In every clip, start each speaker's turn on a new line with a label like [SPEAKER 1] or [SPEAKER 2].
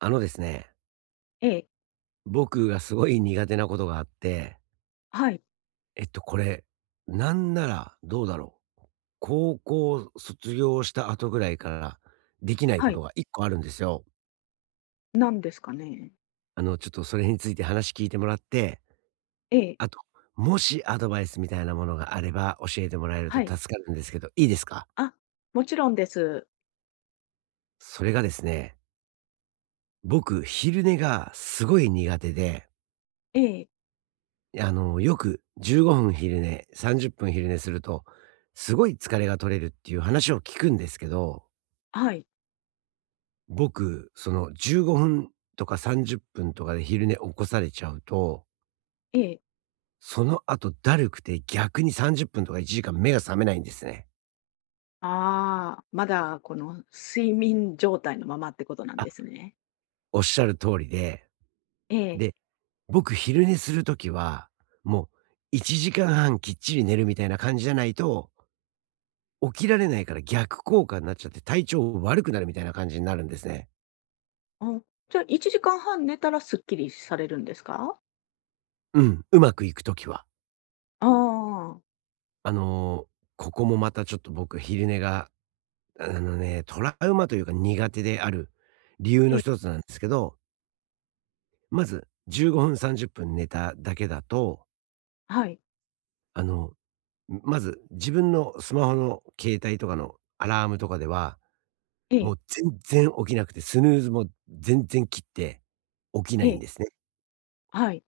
[SPEAKER 1] あのですね、
[SPEAKER 2] ええ、
[SPEAKER 1] 僕がすごい苦手なことがあって、
[SPEAKER 2] はい、
[SPEAKER 1] これ、なんならどうだろう、高校卒業した後ぐらいからできない
[SPEAKER 2] は
[SPEAKER 1] こと
[SPEAKER 2] い。
[SPEAKER 1] が1個あるんですよ。
[SPEAKER 2] なんですかね？
[SPEAKER 1] ちょっとそれについて話聞いてもらって、
[SPEAKER 2] ええ、
[SPEAKER 1] あと、もしアドバイスみたいなものがあれば教えてもらえると
[SPEAKER 2] はい。
[SPEAKER 1] 助かるんですけど、いいですか？
[SPEAKER 2] あ、もちろんです。
[SPEAKER 1] それがですね、僕、昼寝がすごい苦手で
[SPEAKER 2] ええ、
[SPEAKER 1] よく15分昼寝、30分昼寝すると、すごい疲れが取れるっていう話を聞くんですけど、
[SPEAKER 2] はい、
[SPEAKER 1] 僕、その15分とか30分とかで昼寝起こされちゃうと、
[SPEAKER 2] ええ。
[SPEAKER 1] その後だるくて逆に30分とか1時間目が覚めないんですね。
[SPEAKER 2] ああ、まだこの睡眠状態のままってことなん
[SPEAKER 1] あ、
[SPEAKER 2] ですね。
[SPEAKER 1] おっしゃる通りで、
[SPEAKER 2] ええ、
[SPEAKER 1] で、僕昼寝するときは、もう1時間半きっちり寝るみたいな感じじゃないと、起きられないから逆効果になっちゃって体調悪くなるみたいな感じになるんですね。
[SPEAKER 2] お、じゃあ1時間半寝たらすっきりされるんですか？
[SPEAKER 1] うん、うまくいくときは。
[SPEAKER 2] ああ、
[SPEAKER 1] あの、ここもまたちょっと僕、昼寝が、トラウマというか苦手である理由
[SPEAKER 2] え
[SPEAKER 1] の
[SPEAKER 2] え、
[SPEAKER 1] 一つなんですけど、まず15分、30分寝ただけだと、
[SPEAKER 2] はい、
[SPEAKER 1] あの、まず自分のスマホの携帯とかのアラームとかでは、
[SPEAKER 2] え
[SPEAKER 1] も
[SPEAKER 2] え、
[SPEAKER 1] う全然起きなくて、スヌーズも全然切って起きな
[SPEAKER 2] え
[SPEAKER 1] いん
[SPEAKER 2] え、
[SPEAKER 1] ですね。
[SPEAKER 2] はい、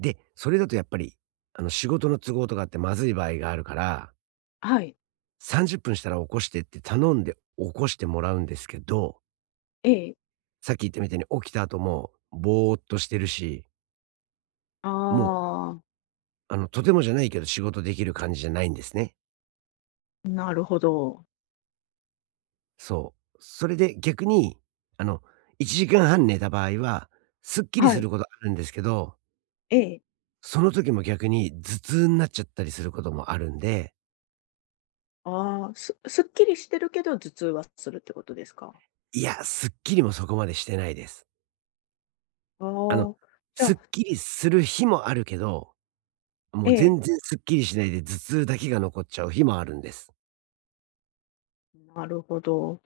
[SPEAKER 1] で、それだとやっぱり、仕事の都合とかってまずい場合があるから
[SPEAKER 2] はい、
[SPEAKER 1] 30分したら起こしてって頼んで起こしてもらうんですけど、
[SPEAKER 2] ええ。
[SPEAKER 1] さっき言ったみたいに起きた後もぼーっとしてるし、
[SPEAKER 2] あ
[SPEAKER 1] もう、とてもじゃないけど仕事できる感じじゃないんですね。
[SPEAKER 2] あ、なるほど。
[SPEAKER 1] そう。それで逆に、あの、1時間半寝た場合は、すっきり
[SPEAKER 2] は
[SPEAKER 1] す
[SPEAKER 2] い、
[SPEAKER 1] ることあるんですけど、
[SPEAKER 2] ええ。
[SPEAKER 1] その時も逆に頭痛になっちゃったりすることもあるんで、
[SPEAKER 2] ああ、すすっきりしてるけど頭痛はするってことですか？
[SPEAKER 1] いや、すっきりもそこまでしてないです。
[SPEAKER 2] あ
[SPEAKER 1] あの、
[SPEAKER 2] あ、じゃ
[SPEAKER 1] す
[SPEAKER 2] あ
[SPEAKER 1] っきりする日もあるけど、も
[SPEAKER 2] え
[SPEAKER 1] う
[SPEAKER 2] え、
[SPEAKER 1] 全然すっきりしないで、頭痛だけが残っちゃう日もあるんです。
[SPEAKER 2] なるほど。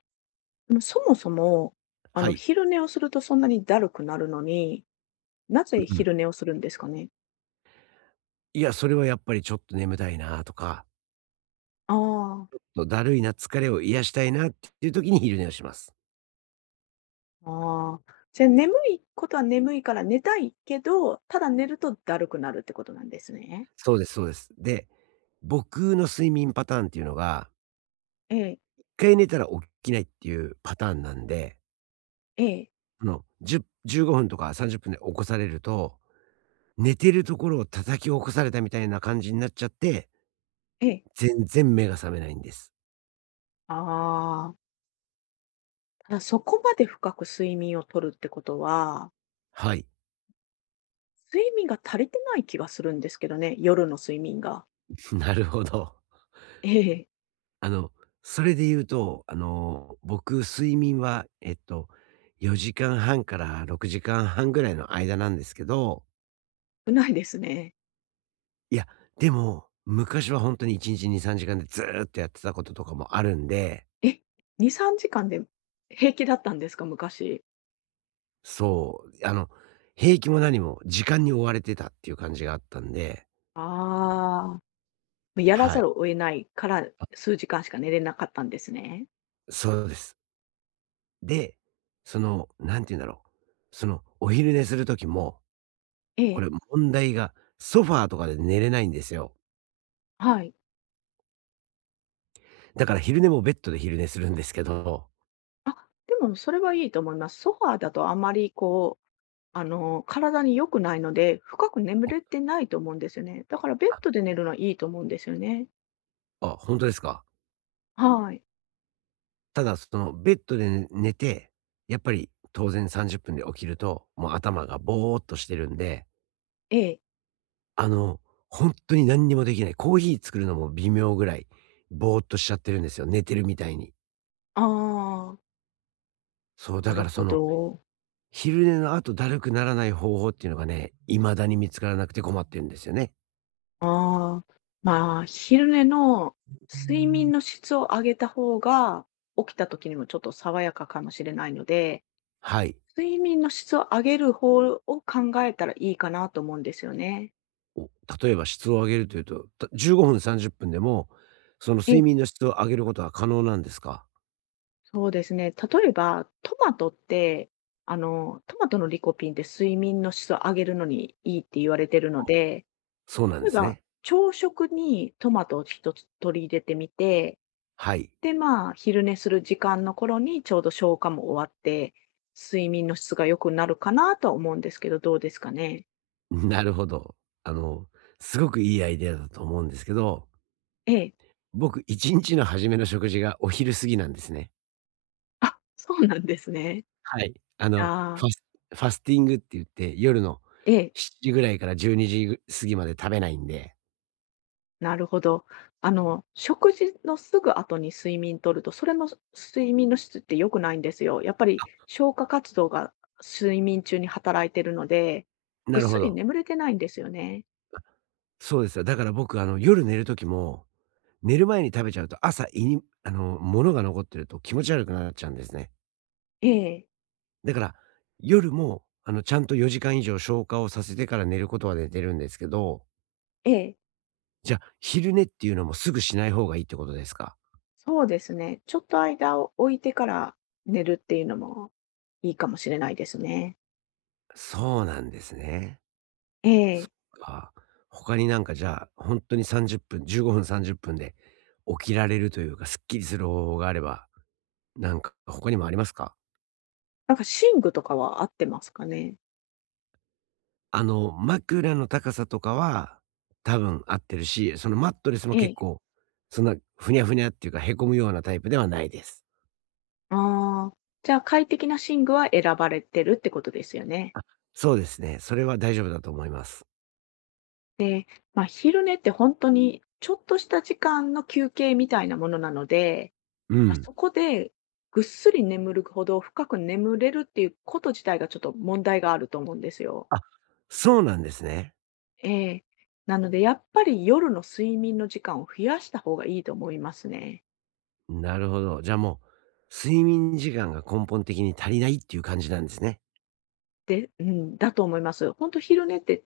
[SPEAKER 2] でも、そもそも、あ
[SPEAKER 1] は
[SPEAKER 2] の、
[SPEAKER 1] い。
[SPEAKER 2] 昼寝をするとそんなにだるくなるのに、なぜ
[SPEAKER 1] うん。
[SPEAKER 2] 昼寝をするんですかね？
[SPEAKER 1] いや、それはやっぱりちょっと眠たいなとか、
[SPEAKER 2] あ
[SPEAKER 1] とだるいな、疲れを癒したいなっていう時に昼寝をします。
[SPEAKER 2] あ、ああ。じゃあ、眠いことは眠いから寝たいけど、ただ寝るとだるくなるってことなんですね。
[SPEAKER 1] そうですそうです。で、僕の睡眠パターンっていうのが、
[SPEAKER 2] ええ、
[SPEAKER 1] 一回寝たら起きないっていうパターンなんで、
[SPEAKER 2] ええ、
[SPEAKER 1] 10、15分とか30分で起こされると、寝てるところを叩き起こされたみたいな感じになっちゃって、
[SPEAKER 2] ええ。
[SPEAKER 1] 全然目が覚めないんです。
[SPEAKER 2] ああ、ただそこまで深く睡眠をとるってことは、
[SPEAKER 1] はい。
[SPEAKER 2] 睡眠が足りてない気がするんですけどね、夜の睡眠が。
[SPEAKER 1] なるほど。
[SPEAKER 2] ええ、
[SPEAKER 1] あの、それで言うと、僕、睡眠は、4時間半から6時間半ぐらいの間なんですけど、
[SPEAKER 2] 少ないですね。
[SPEAKER 1] いや、でも、昔は本当に1日2、3時間でずーっとやってたこととかもあるんで、
[SPEAKER 2] え、2、3時間で平気だったんですか？昔。
[SPEAKER 1] そう、平気も何も時間に追われてたっていう感じがあったんで、
[SPEAKER 2] ああ、やら
[SPEAKER 1] は
[SPEAKER 2] ざ
[SPEAKER 1] い。
[SPEAKER 2] るを得ないから、
[SPEAKER 1] あ、
[SPEAKER 2] 数時間しか寝れなかったんですね。
[SPEAKER 1] そうです。で、なんて言うんだろう、お昼寝する時も、
[SPEAKER 2] え
[SPEAKER 1] こ
[SPEAKER 2] え、
[SPEAKER 1] れ問題が、ソファーとかで寝れないんですよ。
[SPEAKER 2] はい。
[SPEAKER 1] だから昼寝もベッドで昼寝するんですけど。
[SPEAKER 2] あ、でもそれはいいと思います。ソファーだとあまりこう、あの、体に良くないので、深く眠
[SPEAKER 1] あ。
[SPEAKER 2] れてないと思うんですよね。だからベッ
[SPEAKER 1] あ、
[SPEAKER 2] ドで寝るのはいいと思うんですよね。
[SPEAKER 1] あ、ほんとですか。
[SPEAKER 2] はい。
[SPEAKER 1] ただ、ベッドでね寝て、やっぱり当然30分で起きると、もう頭がぼーっとしてるんで、
[SPEAKER 2] ええ。
[SPEAKER 1] あの、ほんとに何にもできない。コーヒー作るのも微妙ぐらい、ぼーっとしちゃってるんですよ、寝てるみたいに。
[SPEAKER 2] ああ、
[SPEAKER 1] そう、
[SPEAKER 2] な
[SPEAKER 1] だ
[SPEAKER 2] る
[SPEAKER 1] から
[SPEAKER 2] ほど。
[SPEAKER 1] 昼寝の後だるくならない方法っていうのがね、未だに見つからなくて困ってるんですよね。
[SPEAKER 2] ああ、まあ、昼寝の睡眠の質を上げた方が、起きた時にもちょっと爽やかかもしれないので、
[SPEAKER 1] はい。
[SPEAKER 2] 睡眠の質を上げる方を考えたらいいかなと思うんですよね。
[SPEAKER 1] お例えば質を上げるというと、15分、30分でも、その
[SPEAKER 2] ええ。
[SPEAKER 1] 睡眠の質を上げることは可能なんですか？
[SPEAKER 2] そうですね。例えば、トマトって、あの、トマトのリコピンって睡眠の質を上げるのにいいって言われてるので、
[SPEAKER 1] そうなんで
[SPEAKER 2] 例え
[SPEAKER 1] す
[SPEAKER 2] ば
[SPEAKER 1] ね。
[SPEAKER 2] 朝食にトマトを一つ取り入れてみて
[SPEAKER 1] はい。
[SPEAKER 2] で、まあ、昼寝する時間の頃にちょうど消化も終わって、睡眠の質が良くなるかなとは思うんですけど、どうですかね？
[SPEAKER 1] なるほど。あの、すごくいいアイデアだと思うんですけど、
[SPEAKER 2] ええ。
[SPEAKER 1] 僕1日の初めの食事がお昼過ぎなんですね。
[SPEAKER 2] あ、そうなんですね。
[SPEAKER 1] はい。
[SPEAKER 2] じゃ
[SPEAKER 1] フ
[SPEAKER 2] あ
[SPEAKER 1] ァスファスティングって言って、夜の
[SPEAKER 2] ええ、
[SPEAKER 1] 7時ぐらいから12時過ぎまで食べないんで。
[SPEAKER 2] なるほど。あの、食事のすぐ後に睡眠とると、それも睡眠の質って良くないんですよ。やっぱり消化活動が睡眠中に働いてるので、ぐ
[SPEAKER 1] な
[SPEAKER 2] っ
[SPEAKER 1] る
[SPEAKER 2] す
[SPEAKER 1] ほ
[SPEAKER 2] り
[SPEAKER 1] ど。
[SPEAKER 2] 眠れてないんですよね。
[SPEAKER 1] そうですよ。だから僕夜寝る時も寝る前に食べちゃうと、朝胃に、物が残ってると気持ち悪くなっちゃうんですね。
[SPEAKER 2] ええ、
[SPEAKER 1] だから、夜も、ちゃんと4時間以上消化をさせてから寝ることは寝てるんですけど、
[SPEAKER 2] ええ。
[SPEAKER 1] じゃあ、昼寝っていうのもすぐしない方がいいってことですか？
[SPEAKER 2] そうですね。ちょっと間を置いてから寝るっていうのもいいかもしれないですね。
[SPEAKER 1] そうなんですね。
[SPEAKER 2] ええ。
[SPEAKER 1] あ、他になんかじゃあ、ほんとに30分、15分、30分で起きられるというか、すっきりする方法があれば、なんか他にもありますか？
[SPEAKER 2] なんか寝具とかは合ってますかね？
[SPEAKER 1] 枕の高さとかは、多分合ってるし、そのマットレスも
[SPEAKER 2] え
[SPEAKER 1] 結
[SPEAKER 2] え。
[SPEAKER 1] 構、そんなふにゃふにゃっていうか、へこむようなタイプではないです。
[SPEAKER 2] ああ、じゃあ快適な寝具は選ばれてるってことですよね。
[SPEAKER 1] あ、そうですね。それは大丈夫だと思います。
[SPEAKER 2] で、まあ、昼寝って本当にちょっとした時間の休憩みたいなものなので、
[SPEAKER 1] う
[SPEAKER 2] まあ、
[SPEAKER 1] ん。
[SPEAKER 2] そこでぐっすり眠るほど深く眠れるっていうこと自体がちょっと問題があると思うんですよ。
[SPEAKER 1] あ、そうなんですね。
[SPEAKER 2] ええ。なので、やっぱり夜の睡眠の時間を増やした方がいいと思いますね。
[SPEAKER 1] なるほど。じゃあもう、睡眠時間が根本的に足りないっていう感じなんですね。
[SPEAKER 2] でうん、だと思います。本当昼寝って、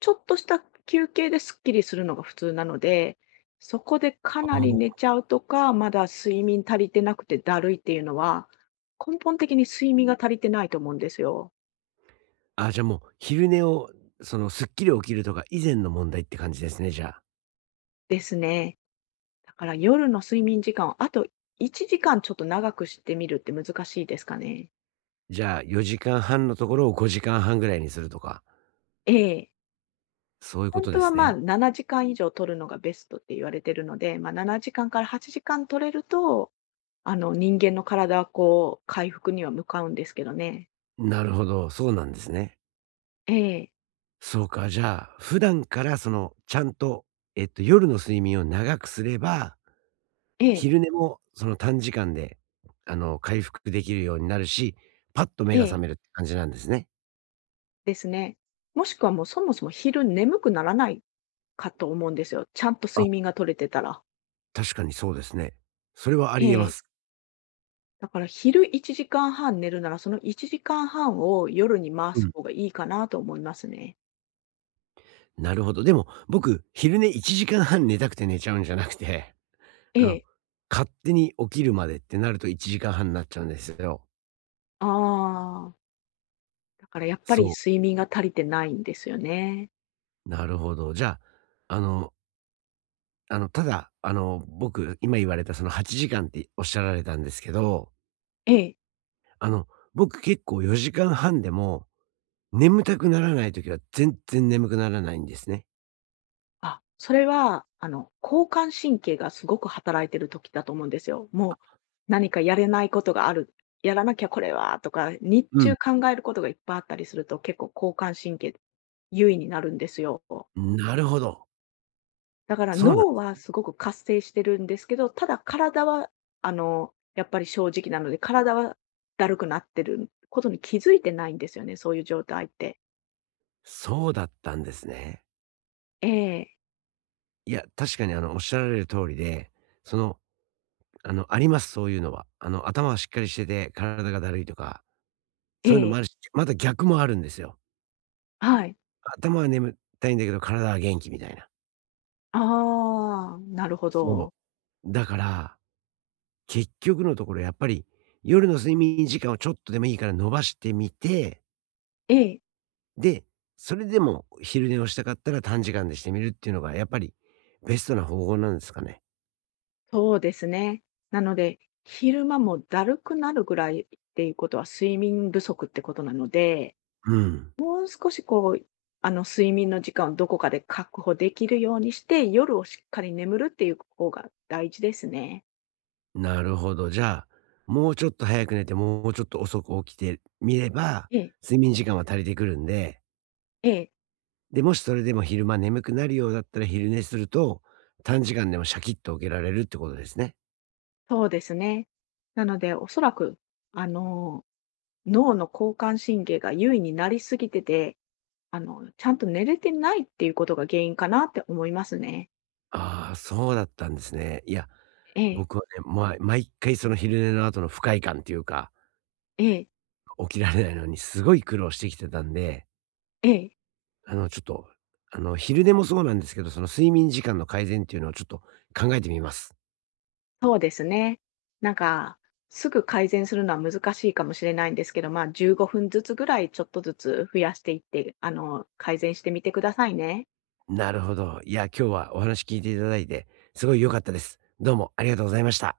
[SPEAKER 2] ちょっとした休憩ですっきりするのが普通なので、そこでかな
[SPEAKER 1] あ
[SPEAKER 2] り寝
[SPEAKER 1] あ。
[SPEAKER 2] ちゃうとか、まだ睡眠足りてなくてだるいっていうのは、根本的に睡眠が足りてないと思うんですよ。
[SPEAKER 1] あ、じゃあもう昼寝を、そのすっきり起きるとか以前の問題って感じですね、じゃあ。
[SPEAKER 2] ですね。だから夜の睡眠時間をあと1時間ちょっと長くしてみるって難しいですかね？
[SPEAKER 1] じゃあ4時間半のところを5時間半ぐらいにするとか、
[SPEAKER 2] ええ。
[SPEAKER 1] そういうこ
[SPEAKER 2] 本
[SPEAKER 1] と
[SPEAKER 2] 当
[SPEAKER 1] で
[SPEAKER 2] は、
[SPEAKER 1] す
[SPEAKER 2] ま、
[SPEAKER 1] ね。
[SPEAKER 2] 7時間以上取るのがベストって言われてるので、まあ、7時間かんから8時間取れると、あの、人間の体はこう、回復には向かうんですけどね。
[SPEAKER 1] なるほど、そうなんですね。
[SPEAKER 2] ええ、
[SPEAKER 1] そうか、じゃあ、普段からちゃんと、夜の睡眠を長くすれば、
[SPEAKER 2] ええ、
[SPEAKER 1] 昼寝もその短時間で、回復できるようになるし、パッと目
[SPEAKER 2] え
[SPEAKER 1] が覚
[SPEAKER 2] え、
[SPEAKER 1] めるって感じなんですね。
[SPEAKER 2] ですね。もしくはもうそもそも昼眠くならないかと思うんですよ。ちゃんと
[SPEAKER 1] あ、
[SPEAKER 2] 睡眠が取れてたら。
[SPEAKER 1] 確かにそうですね。それはあ
[SPEAKER 2] え
[SPEAKER 1] り得ま
[SPEAKER 2] え。
[SPEAKER 1] す。
[SPEAKER 2] だから昼1時間半寝るなら、その1時間半を夜に回
[SPEAKER 1] う
[SPEAKER 2] す
[SPEAKER 1] ん。
[SPEAKER 2] 方がいいかなと思いますね。
[SPEAKER 1] なるほど。でも、僕、昼寝1時間半寝たくて寝ちゃうんじゃなくて、
[SPEAKER 2] え
[SPEAKER 1] あの、
[SPEAKER 2] え。
[SPEAKER 1] 勝手に起きるまでってなると1時間半になっちゃうんですよ。
[SPEAKER 2] ああ、だからやっぱり
[SPEAKER 1] そ
[SPEAKER 2] 睡眠が足りてないんですよね。
[SPEAKER 1] う、なるほど。じゃあ、ただ、僕、今言われたその8時間っておっしゃられたんですけど、
[SPEAKER 2] ええ。
[SPEAKER 1] あの、僕結構4時間半でも、眠たくならない時は全然眠くならないんですね。
[SPEAKER 2] あ、それは、あの、交感神経がすごく働いてる時だと思うんですよ。もう、何かやれないことがある、やらなきゃこれはとか、日
[SPEAKER 1] うん。
[SPEAKER 2] 中考えることがいっぱいあったりすると、結構交感神経優位になるんですよ。
[SPEAKER 1] なるほど。
[SPEAKER 2] だから
[SPEAKER 1] そうなん
[SPEAKER 2] 脳はすごく活性してるんですけど、ただ体は、あの、やっぱり正直なので、体はだるくなってることに気づいてないんですよね、そういう状態って。
[SPEAKER 1] そうだったんですね。
[SPEAKER 2] ええ、
[SPEAKER 1] いや、確かにおっしゃられる通りで、その、あります、そういうのは。頭はしっかりしてて、体がだるいとか、
[SPEAKER 2] え
[SPEAKER 1] そういうのも
[SPEAKER 2] え、
[SPEAKER 1] あるし、また逆もあるんですよ。
[SPEAKER 2] はい。
[SPEAKER 1] 頭は眠たいんだけど、体は元気みたいな。
[SPEAKER 2] ああ、なるほ
[SPEAKER 1] そう。
[SPEAKER 2] ど。
[SPEAKER 1] だから、結局のところやっぱり、夜の睡眠時間をちょっとでもいいから伸ばしてみて、
[SPEAKER 2] ええ。
[SPEAKER 1] で、それでも昼寝をしたかったら短時間でしてみるっていうのがやっぱりベストな方法なんですかね？
[SPEAKER 2] そうですね。なので、昼間もだるくなるぐらいっていうことは睡眠不足ってことなので、
[SPEAKER 1] うん。
[SPEAKER 2] もう少しこう、あの睡眠の時間をどこかで確保できるようにして、夜をしっかり眠るっていう方が大事ですね。
[SPEAKER 1] なるほど。じゃあ、もうちょっと早く寝て、もうちょっと遅く起きてみれば、
[SPEAKER 2] ええ、
[SPEAKER 1] 睡眠時間は足りてくるんで、
[SPEAKER 2] ええ、
[SPEAKER 1] で、もしそれでも昼間眠くなるようだったら昼寝すると、短時間でもシャキッと起きられるってことですね。
[SPEAKER 2] そうですね。なので、おそらく、あの、脳の交感神経が優位になりすぎてて、あの、ちゃんと寝れてないっていうことが原因かなって思いますね。
[SPEAKER 1] ああ、そうだったんですね。いや、
[SPEAKER 2] ええ、
[SPEAKER 1] 僕はね、毎回その昼寝の後の不快感っていうか、
[SPEAKER 2] ええ、
[SPEAKER 1] 起きられないのにすごい苦労してきてたんで、
[SPEAKER 2] ええ。
[SPEAKER 1] あの、ちょっと、あの、昼寝もそうなんですけど、その睡眠時間の改善っていうのをちょっと考えてみます。
[SPEAKER 2] そうですね。なんか、すぐ改善するのは難しいかもしれないんですけど、まあ、15分ずつぐらいちょっとずつ増やしていって、あの、改善してみてくださいね。
[SPEAKER 1] なるほど。いや、今日はお話聞いていただいて、すごい良かったです。どうもありがとうございました。